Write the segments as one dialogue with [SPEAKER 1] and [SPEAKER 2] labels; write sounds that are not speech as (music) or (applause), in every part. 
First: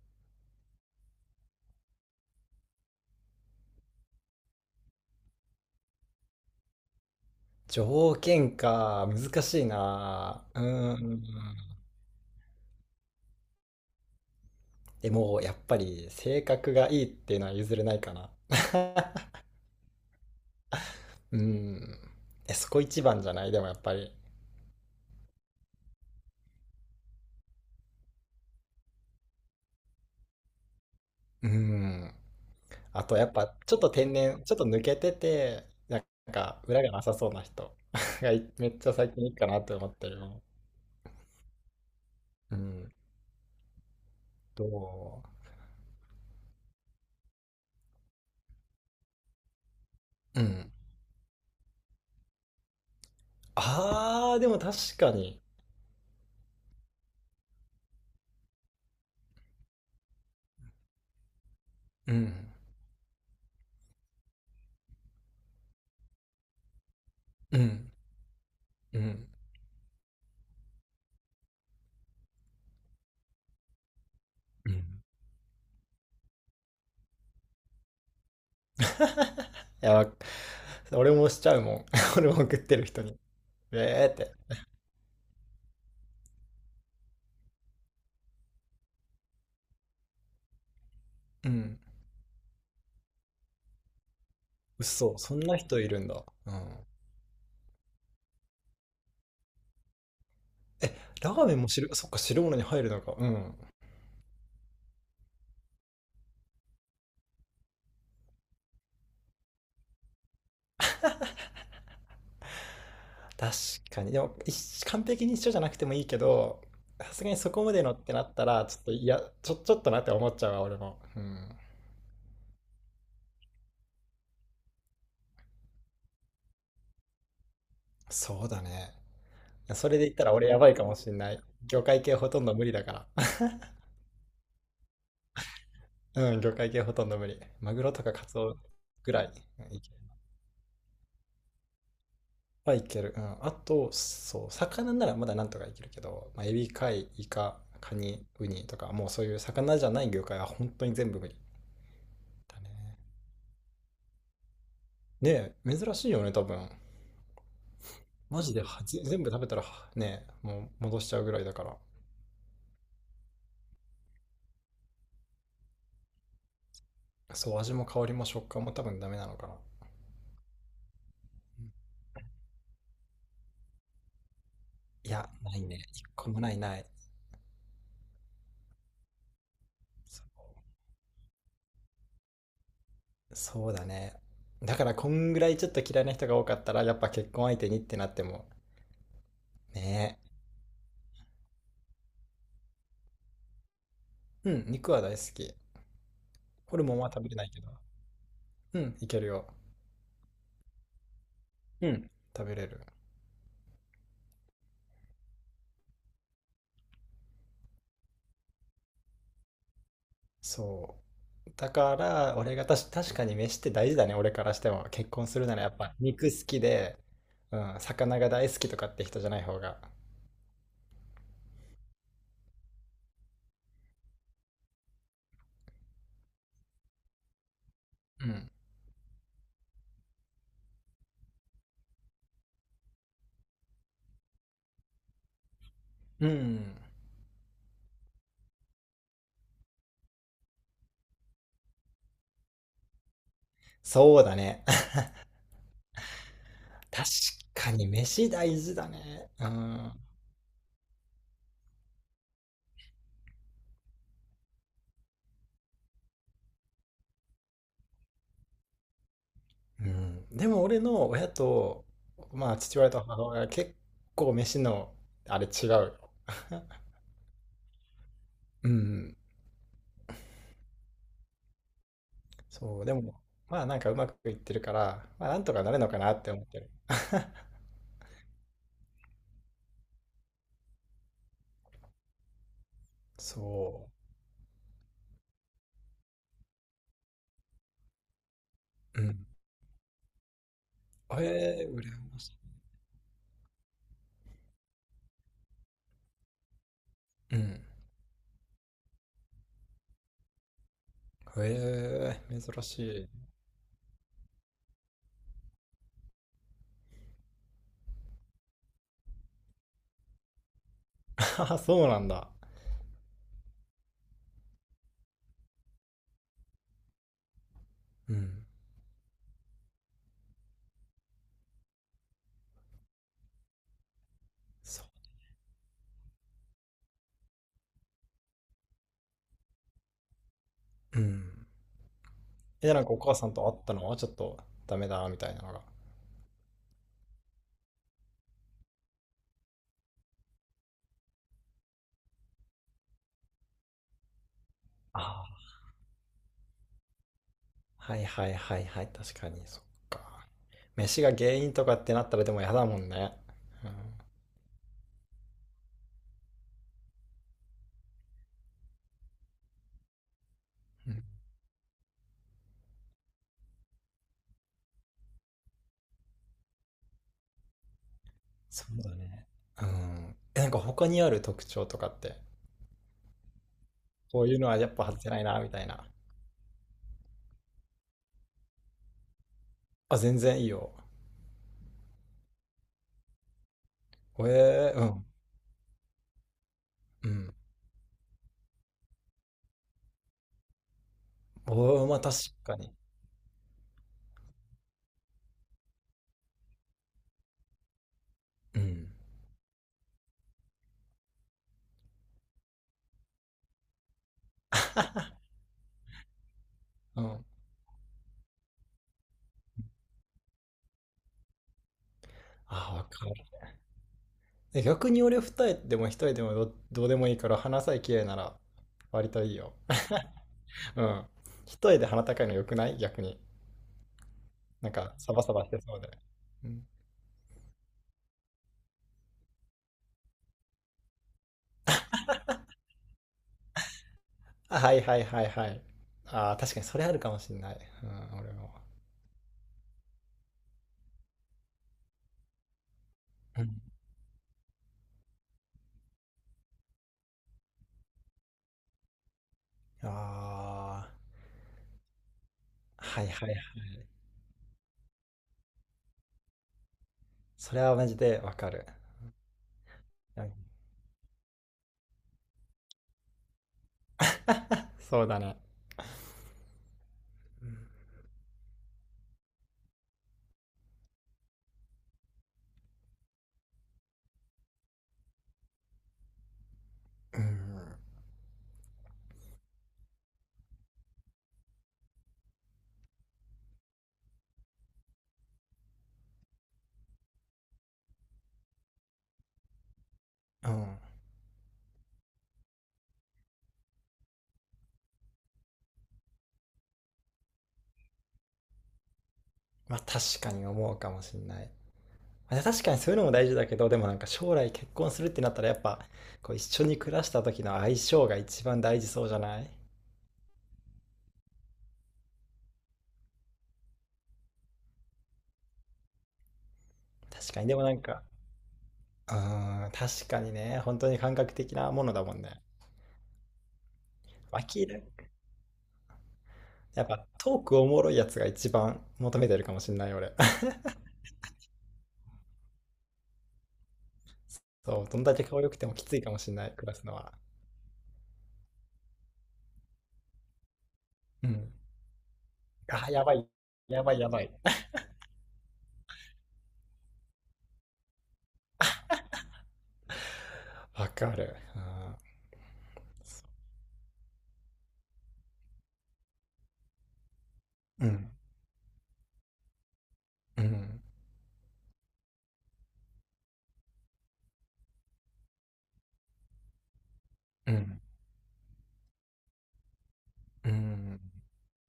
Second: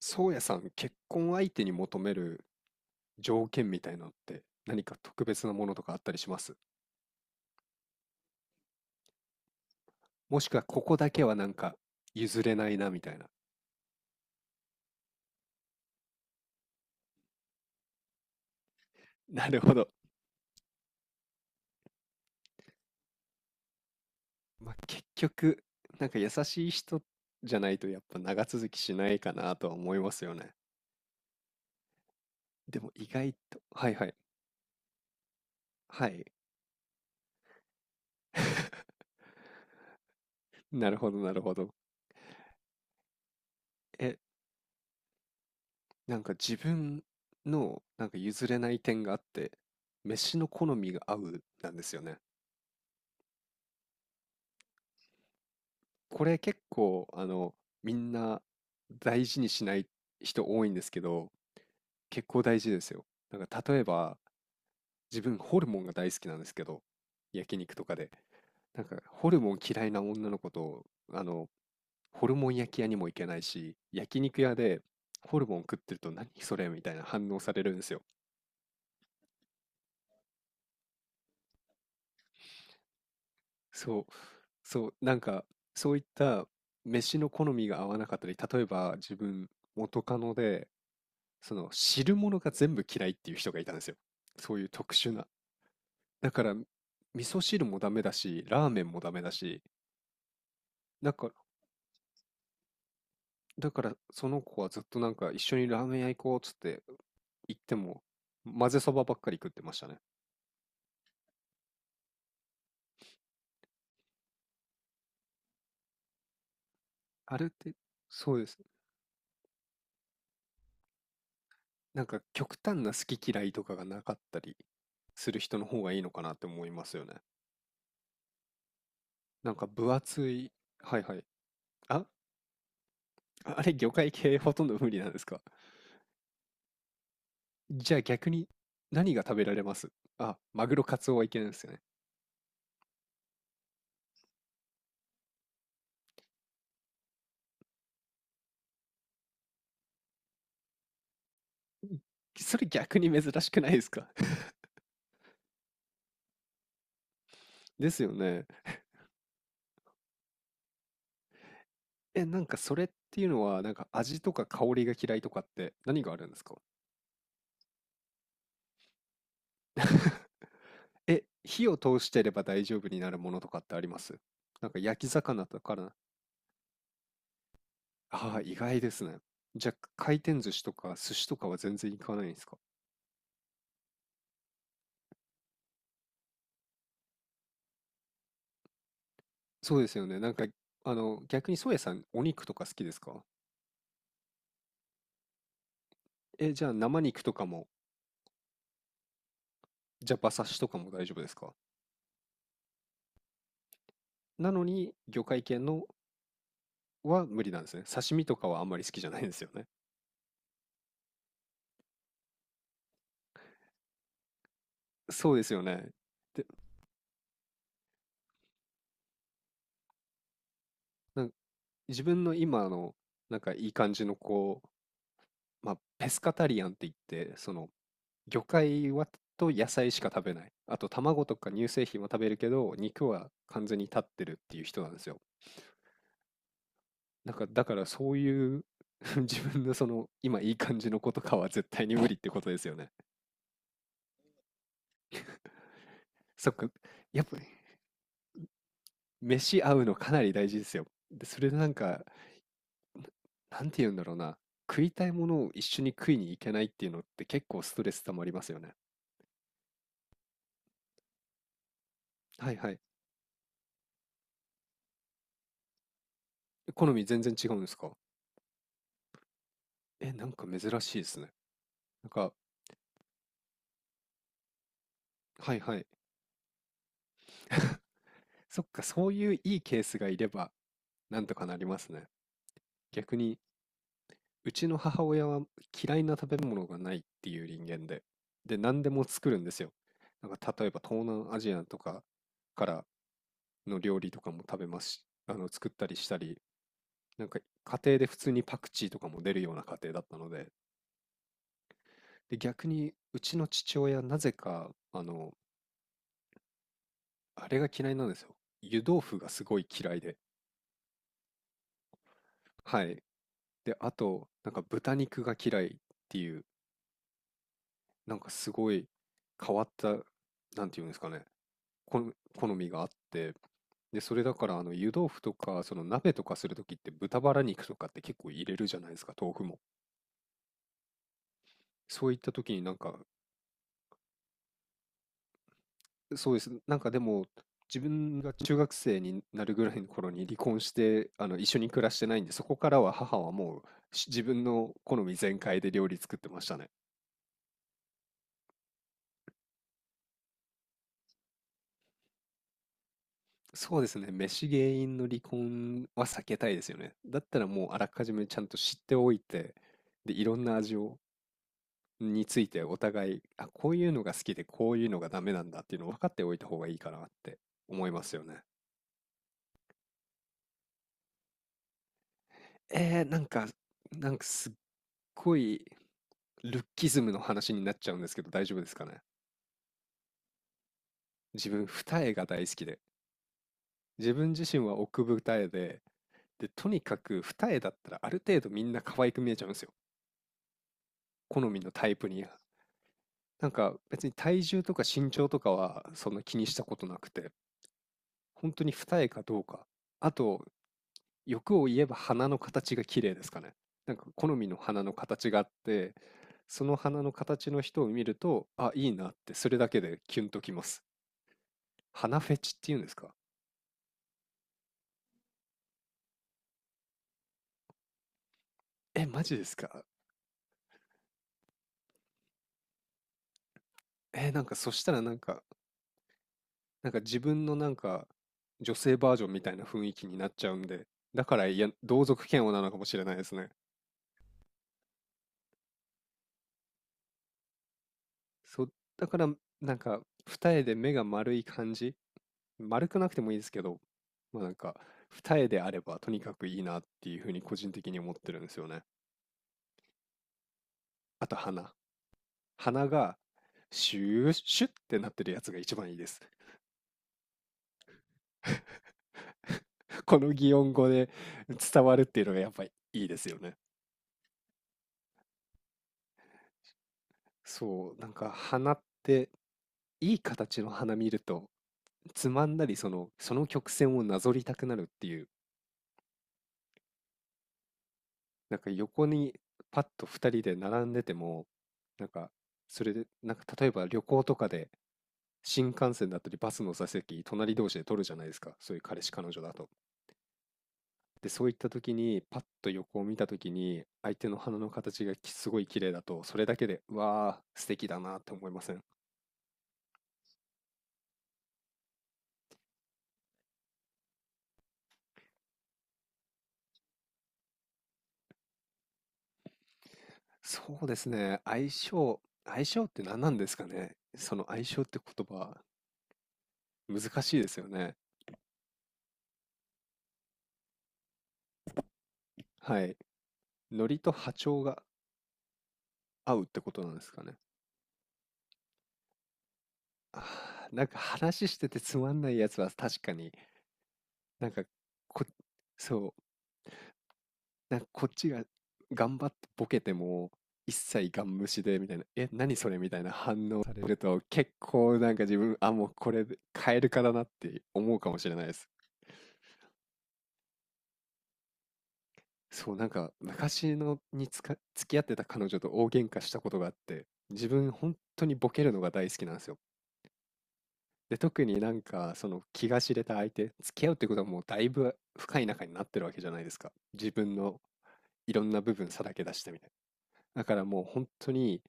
[SPEAKER 1] 宗谷さん、結婚相手に求める条件みたいなのって何か特別なものとかあったりします？
[SPEAKER 2] 条件か、難しい
[SPEAKER 1] も
[SPEAKER 2] な。
[SPEAKER 1] しく
[SPEAKER 2] う
[SPEAKER 1] は
[SPEAKER 2] ー
[SPEAKER 1] ここだ
[SPEAKER 2] ん。
[SPEAKER 1] けはなんか譲れないなみたいな。
[SPEAKER 2] でも、やっぱり性格がいいっていうのは譲れないかな。(laughs)
[SPEAKER 1] (laughs) なるほど。
[SPEAKER 2] うーん。え、そこ一番じゃないでもやっぱり。
[SPEAKER 1] まあ、結局、なんか優しい人じゃないとやっぱ長続きしないかなとは思いますよね。
[SPEAKER 2] うーん。
[SPEAKER 1] でも
[SPEAKER 2] あ
[SPEAKER 1] 意
[SPEAKER 2] と、やっ
[SPEAKER 1] 外
[SPEAKER 2] ぱ、
[SPEAKER 1] と、
[SPEAKER 2] ちょっ
[SPEAKER 1] は
[SPEAKER 2] と
[SPEAKER 1] いは
[SPEAKER 2] 天
[SPEAKER 1] い、
[SPEAKER 2] 然、ちょっと抜けてて、
[SPEAKER 1] はい。
[SPEAKER 2] なんか、裏がなさそうな人 (laughs) がいめっちゃ
[SPEAKER 1] (laughs)
[SPEAKER 2] 最近いいかなって思ってるよ。
[SPEAKER 1] なるほどなるほど。
[SPEAKER 2] うん。
[SPEAKER 1] え、
[SPEAKER 2] ど
[SPEAKER 1] なんか自分のなんか譲れない点があって、飯
[SPEAKER 2] う
[SPEAKER 1] の好
[SPEAKER 2] ん。
[SPEAKER 1] みが合うなんですよね。
[SPEAKER 2] あー、でも確かに。
[SPEAKER 1] これ結構、みんな大事にしない人多いんですけど、
[SPEAKER 2] う
[SPEAKER 1] 結
[SPEAKER 2] ん。
[SPEAKER 1] 構大事ですよ。なんか例えば、自分ホルモンが大好きなんですけど、焼
[SPEAKER 2] う
[SPEAKER 1] 肉と
[SPEAKER 2] ん。
[SPEAKER 1] かで。なん
[SPEAKER 2] う
[SPEAKER 1] か
[SPEAKER 2] ん。
[SPEAKER 1] ホルモン嫌いな女の子と、あの、ホルモン焼き屋にも行けないし、焼肉屋
[SPEAKER 2] う
[SPEAKER 1] で
[SPEAKER 2] ん。
[SPEAKER 1] ホルモン食ってると何それみたいな反応されるんですよ。
[SPEAKER 2] (laughs) いや、俺もしちゃうもん。(laughs) 俺も送ってる人に。
[SPEAKER 1] そう、
[SPEAKER 2] えーって。
[SPEAKER 1] そう、なんかそういった飯の好みが合わなかったり、例えば自分元カノで、
[SPEAKER 2] う
[SPEAKER 1] その
[SPEAKER 2] ん。
[SPEAKER 1] 汁物が全部嫌いっていう人がいたんですよ。そういう特殊
[SPEAKER 2] 嘘、
[SPEAKER 1] な。
[SPEAKER 2] そんな人いるんだ。
[SPEAKER 1] だか
[SPEAKER 2] う
[SPEAKER 1] ら味
[SPEAKER 2] ん。
[SPEAKER 1] 噌汁もダメだし、ラーメンもダメだし、
[SPEAKER 2] え、
[SPEAKER 1] だか
[SPEAKER 2] ラ
[SPEAKER 1] ら、
[SPEAKER 2] ーメンも汁、そっか、汁物に入るのか。うん。
[SPEAKER 1] だからその子はずっとなんか一緒にラーメン屋行こうっつって行っても混ぜそばばっかり食ってましたね。
[SPEAKER 2] 確かに。でも、一完璧に一緒じゃなくてもいいけど、さすがに
[SPEAKER 1] あれっ
[SPEAKER 2] そこ
[SPEAKER 1] て、
[SPEAKER 2] までのってな
[SPEAKER 1] そ
[SPEAKER 2] っ
[SPEAKER 1] う
[SPEAKER 2] た
[SPEAKER 1] です。
[SPEAKER 2] ら、ちょっと、いや、ちょっとなって思っちゃうわ、俺も。うん。
[SPEAKER 1] なんか極端な好き嫌いとかがなかったりする人の方がいいのかなって思いますよね。
[SPEAKER 2] そうだね。
[SPEAKER 1] なんか
[SPEAKER 2] そ
[SPEAKER 1] 分
[SPEAKER 2] れで言った
[SPEAKER 1] 厚
[SPEAKER 2] ら俺
[SPEAKER 1] い、
[SPEAKER 2] やばいかも
[SPEAKER 1] はい
[SPEAKER 2] し
[SPEAKER 1] は
[SPEAKER 2] ん
[SPEAKER 1] い。
[SPEAKER 2] ない。魚介
[SPEAKER 1] あ、
[SPEAKER 2] 系ほとんど無理だから。
[SPEAKER 1] あれ魚介系ほとんど無理なんですか？
[SPEAKER 2] (laughs) うん、魚介系ほとんど無理。マグロ
[SPEAKER 1] じゃあ
[SPEAKER 2] とかカ
[SPEAKER 1] 逆
[SPEAKER 2] ツ
[SPEAKER 1] に
[SPEAKER 2] オぐ
[SPEAKER 1] 何が
[SPEAKER 2] らい。
[SPEAKER 1] 食べられま
[SPEAKER 2] い
[SPEAKER 1] す？あ、マグロ、カツオはいけないですよね。
[SPEAKER 2] はいける。うん。あと、そう、魚ならまだなんとかいけるけど、まあ、エビ、貝、イカ、カニ、ウニとか、もうそういう魚じゃない魚介は本当に全部無理
[SPEAKER 1] そ
[SPEAKER 2] だ
[SPEAKER 1] れ逆
[SPEAKER 2] ね。
[SPEAKER 1] に珍しくないですか？ (laughs)
[SPEAKER 2] ねえ、珍しいよね、多分。
[SPEAKER 1] ですよ
[SPEAKER 2] マ
[SPEAKER 1] ね。
[SPEAKER 2] ジで全部食べたらね、もう戻しちゃうぐらいだから。
[SPEAKER 1] え、なんかそれっていうのは、なんか味とか香りが嫌いとかって何があるんですか？
[SPEAKER 2] そう、味も香りも食感も多分ダメなのかな。
[SPEAKER 1] え、
[SPEAKER 2] う
[SPEAKER 1] 火
[SPEAKER 2] ん。
[SPEAKER 1] を通してれば大丈夫になるものとかってあります？なんか焼き
[SPEAKER 2] いや、
[SPEAKER 1] 魚
[SPEAKER 2] な
[SPEAKER 1] と
[SPEAKER 2] い
[SPEAKER 1] か
[SPEAKER 2] ね。
[SPEAKER 1] な。
[SPEAKER 2] 一個もない。
[SPEAKER 1] ああ、意外ですね。じゃあ回転
[SPEAKER 2] そ
[SPEAKER 1] 寿司とか寿司とかは全然行かないんですか？
[SPEAKER 2] そうだね。だからこんぐらいちょっと嫌いな人が多かったら、やっぱ結婚相手にってなっても、
[SPEAKER 1] そうですよ
[SPEAKER 2] ね
[SPEAKER 1] ね。なんか、逆にソエさん、お肉とか好きですか？
[SPEAKER 2] え。うん、肉は大好き。
[SPEAKER 1] え、じゃあ
[SPEAKER 2] ホルモン
[SPEAKER 1] 生
[SPEAKER 2] は
[SPEAKER 1] 肉
[SPEAKER 2] 食べ
[SPEAKER 1] と
[SPEAKER 2] れな
[SPEAKER 1] か
[SPEAKER 2] いけ
[SPEAKER 1] も、
[SPEAKER 2] ど。うん、いけるよ。
[SPEAKER 1] じゃあ馬刺しとかも大丈夫ですか？
[SPEAKER 2] うん。食べれる。
[SPEAKER 1] なのに、魚介系のは無理なんですね。刺身とかはあんまり好きじゃないんですよね。
[SPEAKER 2] そう。だから、俺がたし、確かに飯って大事だね、俺からしても。結婚
[SPEAKER 1] そう
[SPEAKER 2] す
[SPEAKER 1] で
[SPEAKER 2] る
[SPEAKER 1] す
[SPEAKER 2] な
[SPEAKER 1] よ
[SPEAKER 2] らやっ
[SPEAKER 1] ね。
[SPEAKER 2] ぱ肉好
[SPEAKER 1] で、
[SPEAKER 2] きで、うん、魚が大好きとかって人じゃない方が。
[SPEAKER 1] なんか自分の今の、なんかいい感じのこう、まあ、ペスカタリアンって言って、その、
[SPEAKER 2] う
[SPEAKER 1] 魚
[SPEAKER 2] ん。
[SPEAKER 1] 介はと野菜しか食べない。あと、卵とか乳製品は食べるけど、肉は完全に立ってるっていう人なんですよ。
[SPEAKER 2] うん。
[SPEAKER 1] なんか、だからそういう (laughs) 自分のその、今いい感じの子とかは絶対に無理ってことですよね。
[SPEAKER 2] そうだね。(laughs)
[SPEAKER 1] そっか。
[SPEAKER 2] 確
[SPEAKER 1] やっぱ、
[SPEAKER 2] かに飯大事だね。う
[SPEAKER 1] 飯合う
[SPEAKER 2] ん。
[SPEAKER 1] のかなり大事ですよ。で、それでなんか、なんて言うんだろうな。食いたいものを一緒に食いに行けないっていうのって結構ストレス溜まりますよね。
[SPEAKER 2] うん。でも俺の親と、
[SPEAKER 1] は
[SPEAKER 2] ま
[SPEAKER 1] い
[SPEAKER 2] あ
[SPEAKER 1] は
[SPEAKER 2] 父
[SPEAKER 1] い。
[SPEAKER 2] 親と母親は結構飯の、あれ違うよ。
[SPEAKER 1] 好
[SPEAKER 2] (laughs)
[SPEAKER 1] み全然違うんですか？
[SPEAKER 2] うん。
[SPEAKER 1] え、なんか珍しいですね。なんか、
[SPEAKER 2] そう、でも、まあなんかうまくいってるから、まあなんと
[SPEAKER 1] はい
[SPEAKER 2] かな
[SPEAKER 1] は
[SPEAKER 2] る
[SPEAKER 1] い。
[SPEAKER 2] のかなって思ってる。(laughs)
[SPEAKER 1] そっか、そういういいケースがいれば、なんとかなりますね。逆に、
[SPEAKER 2] そ
[SPEAKER 1] うちの母親は嫌いな食べ物がないっていう人間で、で、何で
[SPEAKER 2] う。
[SPEAKER 1] も
[SPEAKER 2] うん。
[SPEAKER 1] 作るんですよ。なんか、例えば東南アジア
[SPEAKER 2] ええー、
[SPEAKER 1] と
[SPEAKER 2] 羨
[SPEAKER 1] か
[SPEAKER 2] まし
[SPEAKER 1] からの料理とかも食べますし、作ったりしたり、なん
[SPEAKER 2] い。
[SPEAKER 1] か
[SPEAKER 2] うん。
[SPEAKER 1] 家庭で普通にパクチーとかも出るような家庭だったので、
[SPEAKER 2] ええ
[SPEAKER 1] で
[SPEAKER 2] ー、珍
[SPEAKER 1] 逆
[SPEAKER 2] し
[SPEAKER 1] に
[SPEAKER 2] い。
[SPEAKER 1] うちの父親なぜかあれが嫌いなんですよ。湯豆腐がすごい嫌いで、
[SPEAKER 2] (laughs) あ、そうなんだ。
[SPEAKER 1] はい。であとなんか豚肉が嫌いっていう
[SPEAKER 2] う
[SPEAKER 1] なんか
[SPEAKER 2] ん。
[SPEAKER 1] すごい変わったなんていうんですかね、こん好みがあって、でそれだから
[SPEAKER 2] そ
[SPEAKER 1] 湯豆腐とかその鍋とかするときって豚バラ肉とかって結構入れるじゃないですか豆腐も。
[SPEAKER 2] う。うん。
[SPEAKER 1] そういったときにな
[SPEAKER 2] え、
[SPEAKER 1] ん
[SPEAKER 2] なんか
[SPEAKER 1] か
[SPEAKER 2] お母さんと会ったのはちょっとダメだみたいなのが。
[SPEAKER 1] そうです。なんかでも、自分が中学生になるぐらいの頃に離婚して、一緒に暮らしてないんで、そこからは母はもうし自分の好み
[SPEAKER 2] ああ、
[SPEAKER 1] 全開で料理作ってましたね。
[SPEAKER 2] はいはいはいはい、確かに、そっか。飯が原因とかってなったらでも嫌だもんね。うん。
[SPEAKER 1] そうですね。飯原因の離婚は避けたいですよね。だったらもうあらかじめちゃんと知っておいて、で、いろんな味
[SPEAKER 2] う
[SPEAKER 1] を、
[SPEAKER 2] ん。
[SPEAKER 1] についてお互い、あ、こういうのが好きでこういうのがダメなんだっていうのを分かっておいた方がいいかなって思いますよね。
[SPEAKER 2] そうだね。うん。え、なんか他にある特徴とかって、
[SPEAKER 1] なんか、なん
[SPEAKER 2] こ
[SPEAKER 1] か
[SPEAKER 2] ういうの
[SPEAKER 1] すっ
[SPEAKER 2] はやっぱ外せない
[SPEAKER 1] ご
[SPEAKER 2] な、みた
[SPEAKER 1] い
[SPEAKER 2] いな。
[SPEAKER 1] ルッキズムの話になっちゃうんですけど大丈夫ですかね？
[SPEAKER 2] あ、全然いいよ。
[SPEAKER 1] 自分二重が大好きで、自
[SPEAKER 2] え
[SPEAKER 1] 分自身は
[SPEAKER 2] ー、う
[SPEAKER 1] 奥
[SPEAKER 2] ん、
[SPEAKER 1] 二重で、でとにか
[SPEAKER 2] う
[SPEAKER 1] く
[SPEAKER 2] ん。
[SPEAKER 1] 二重だったらある程度みんな可愛く見えちゃうんですよ、好みの
[SPEAKER 2] おー、
[SPEAKER 1] タイ
[SPEAKER 2] まあ
[SPEAKER 1] プ
[SPEAKER 2] 確
[SPEAKER 1] に。
[SPEAKER 2] かに。
[SPEAKER 1] なんか別に体重とか身長とかはそんな気にしたことなくて、本
[SPEAKER 2] う
[SPEAKER 1] 当に
[SPEAKER 2] ん。
[SPEAKER 1] 二重かどうか。あと欲を言えば鼻の形が綺麗ですかね。なんか好みの鼻の形があって、その
[SPEAKER 2] う
[SPEAKER 1] 鼻の
[SPEAKER 2] ん。
[SPEAKER 1] 形の人を見るとあいいなってそれだけでキュンときます。鼻フェチってい
[SPEAKER 2] あ、
[SPEAKER 1] うん
[SPEAKER 2] わ
[SPEAKER 1] です
[SPEAKER 2] かる。
[SPEAKER 1] か？
[SPEAKER 2] え、逆に俺二重でも一重でもどうでもいいから鼻さえ綺麗なら
[SPEAKER 1] え、
[SPEAKER 2] 割
[SPEAKER 1] マ
[SPEAKER 2] とい
[SPEAKER 1] ジ
[SPEAKER 2] い
[SPEAKER 1] で
[SPEAKER 2] よ。
[SPEAKER 1] すか？
[SPEAKER 2] (laughs) うん。一重で鼻高いの良くない逆に。
[SPEAKER 1] え、なんか
[SPEAKER 2] な
[SPEAKER 1] そ
[SPEAKER 2] ん
[SPEAKER 1] した
[SPEAKER 2] か
[SPEAKER 1] らな
[SPEAKER 2] サ
[SPEAKER 1] ん
[SPEAKER 2] バサ
[SPEAKER 1] か、
[SPEAKER 2] バしてそうで。うん。
[SPEAKER 1] なんか自分のなんか、女性バージョンみたいな雰囲気になっちゃうんで、だから、いや、同族嫌悪なのかもしれないですね。
[SPEAKER 2] あ、はいはいはいはい。ああ、確かにそれあるかもしんない。うん、俺も。
[SPEAKER 1] そう、だから、なんか二重で目が丸い感じ、丸くなくてもいいで
[SPEAKER 2] う
[SPEAKER 1] す
[SPEAKER 2] ん。
[SPEAKER 1] けど、ま、なんか二重であればとにかくいいなっていう風に個人的に思ってるんですよね。
[SPEAKER 2] あ
[SPEAKER 1] あと鼻。
[SPEAKER 2] あ、
[SPEAKER 1] 鼻
[SPEAKER 2] はい
[SPEAKER 1] が
[SPEAKER 2] はいはい。
[SPEAKER 1] シューシュッってなってるやつが一番いいです。
[SPEAKER 2] それはマジでわかる。
[SPEAKER 1] (laughs) こ
[SPEAKER 2] うん。
[SPEAKER 1] の擬音語で伝わるっていうのがやっぱりいいですよね。
[SPEAKER 2] (laughs) そうだね。
[SPEAKER 1] そう、なんか鼻っていい形の花見るとつまんだりその、その曲線をなぞりたくなるっていう、
[SPEAKER 2] うん。
[SPEAKER 1] なんか横にパッと2人で並んでても、なんかそれで、なんか例えば旅行とかで新幹線だったりバスの座席隣同士で取るじゃないですか、そういう彼氏彼女だと。
[SPEAKER 2] うん。
[SPEAKER 1] で、そういった時にパッと横を見た時に相手の鼻の形がきすごい綺麗だと、それだけで、うわー素敵だなって思いません？
[SPEAKER 2] まあ確かに思うかもしんない。まあ確かにそういうのも大事だけど、でもなんか将来結婚するってなったらやっぱ、こう一緒に暮らした時の相性が一番大事そうじゃない？
[SPEAKER 1] そうですね。相性って何なんですかね。その相性って言葉、難
[SPEAKER 2] 確
[SPEAKER 1] し
[SPEAKER 2] か
[SPEAKER 1] い
[SPEAKER 2] に、
[SPEAKER 1] で
[SPEAKER 2] で
[SPEAKER 1] す
[SPEAKER 2] も
[SPEAKER 1] よ
[SPEAKER 2] なん
[SPEAKER 1] ね。
[SPEAKER 2] か、うん、確かにね、本当に感覚的なものだもんね。
[SPEAKER 1] はい。ノリと波長
[SPEAKER 2] 脇
[SPEAKER 1] が
[SPEAKER 2] で、
[SPEAKER 1] 合うってこと
[SPEAKER 2] やっ
[SPEAKER 1] なんで
[SPEAKER 2] ぱ
[SPEAKER 1] すかね。
[SPEAKER 2] トークおもろいやつが一番求めてるかもしんない、俺。
[SPEAKER 1] あーなん
[SPEAKER 2] (laughs)
[SPEAKER 1] か話しててつまんないやつは確かに、なんか
[SPEAKER 2] そう、どんだけ
[SPEAKER 1] こ、
[SPEAKER 2] 顔良くてもきついか
[SPEAKER 1] そ
[SPEAKER 2] もしんない、暮らすのは。
[SPEAKER 1] う、なんかこっちが頑張ってボケても、一切ガ
[SPEAKER 2] う
[SPEAKER 1] ン無
[SPEAKER 2] ん。
[SPEAKER 1] 視でみたいな、え、何それみ
[SPEAKER 2] あ、
[SPEAKER 1] たい
[SPEAKER 2] や
[SPEAKER 1] な
[SPEAKER 2] ばい。
[SPEAKER 1] 反応され
[SPEAKER 2] やば
[SPEAKER 1] る
[SPEAKER 2] い、や
[SPEAKER 1] と、
[SPEAKER 2] ばい。
[SPEAKER 1] 結構なんか自分、あ、もうこれで変えるかだなって思うかもしれないです。
[SPEAKER 2] (laughs) わかる。
[SPEAKER 1] そう、なんか昔のにつか付き合ってた彼女と大喧嘩したことがあって、自分
[SPEAKER 2] うん。う
[SPEAKER 1] 本
[SPEAKER 2] ん。
[SPEAKER 1] 当にボケるのが大好きなんですよ。
[SPEAKER 2] うん。
[SPEAKER 1] で、特になんかその気が知れた相手、付き合うってことはもうだいぶ深い仲になってるわけじゃないですか。自分
[SPEAKER 2] う
[SPEAKER 1] の
[SPEAKER 2] ん。
[SPEAKER 1] いろんな部分さらけ出してみたいな。だ
[SPEAKER 2] う
[SPEAKER 1] からもう
[SPEAKER 2] ん。
[SPEAKER 1] 本当に、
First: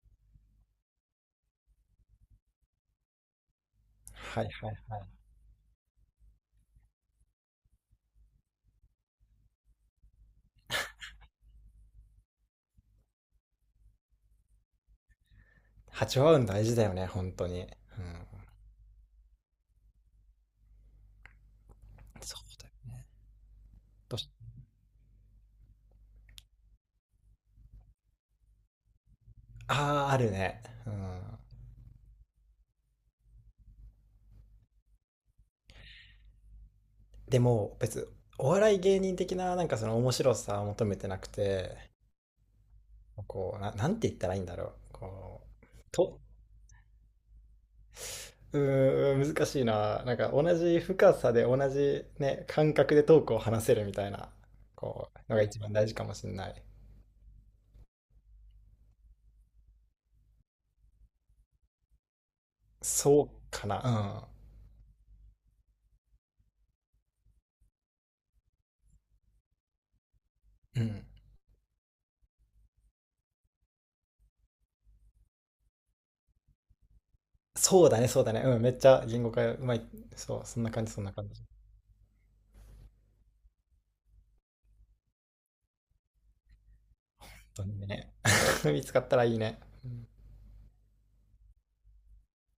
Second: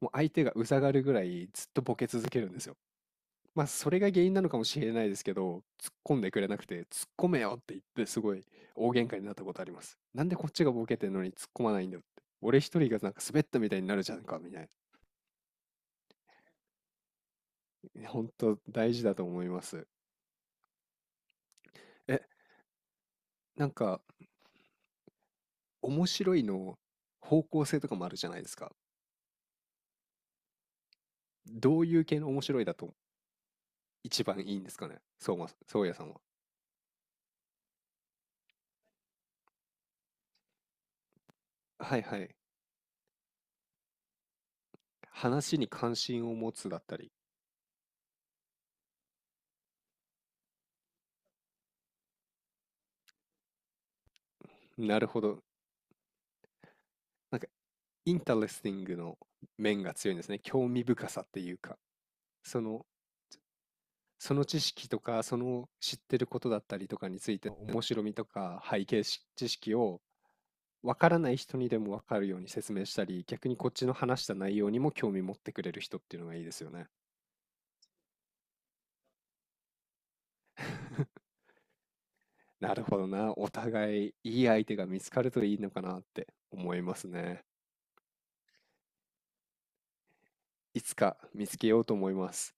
[SPEAKER 1] もう相手がうざがるぐらいずっとボケ続けるんですよ。まあ、それが原因な
[SPEAKER 2] は
[SPEAKER 1] の
[SPEAKER 2] い
[SPEAKER 1] かも
[SPEAKER 2] はい。
[SPEAKER 1] しれないですけど、突っ込んでくれなくて、突っ込めよって言って、すごい大喧嘩になったことあります。なんでこっちがボケてんのに突っ込まないんだよって。俺一人がなんか滑ったみたいになるじゃんか、みたい
[SPEAKER 2] 波長合うん大事だよね、本当に。う
[SPEAKER 1] な。
[SPEAKER 2] ん。
[SPEAKER 1] 本当大事だと思います。え、
[SPEAKER 2] そうだよね。
[SPEAKER 1] なんか、
[SPEAKER 2] どうし、
[SPEAKER 1] 面白いの方向性とかもあるじゃないですか。
[SPEAKER 2] ああー、あるね。うん。
[SPEAKER 1] どういう系の面白いだと一番いいんですかね、そうま、そうやさんは。
[SPEAKER 2] でも、別に、お笑い芸人的な、なんかその面白さを求めてなくて、
[SPEAKER 1] はいはい。
[SPEAKER 2] こう、な、なんて言ったらいいんだろう。こ
[SPEAKER 1] 話に
[SPEAKER 2] う、
[SPEAKER 1] 関
[SPEAKER 2] と、
[SPEAKER 1] 心を持つだったり。
[SPEAKER 2] うーん、難しいな。なんか同じ深さで同じね、感覚でトークを話せるみたいな、
[SPEAKER 1] なる
[SPEAKER 2] こう、
[SPEAKER 1] ほ
[SPEAKER 2] の
[SPEAKER 1] ど。
[SPEAKER 2] が一番大事かもしれない。
[SPEAKER 1] なんかインタレスティングの面が強いんですね。興味深さっていうか、その、
[SPEAKER 2] そうかな。
[SPEAKER 1] その知識とか、その知ってることだったりとかについて、面白みとか背景し知識を
[SPEAKER 2] うん。う
[SPEAKER 1] 分
[SPEAKER 2] ん。
[SPEAKER 1] からない人にでも分かるように説明したり、逆にこっちの話した内容にも興味持ってくれる人っていうのがいいですよね。
[SPEAKER 2] そうだね、そうだね。うん、めっちゃ言語化うまい。そう、そんな感じ、そんな
[SPEAKER 1] (laughs)
[SPEAKER 2] 感じ。
[SPEAKER 1] なるほどな。お互いいい相手が見つかるといいのかなって思います
[SPEAKER 2] 本
[SPEAKER 1] ね。
[SPEAKER 2] 当にね。(laughs) 見つかったらいいね。うん。
[SPEAKER 1] いつか見つけようと思います。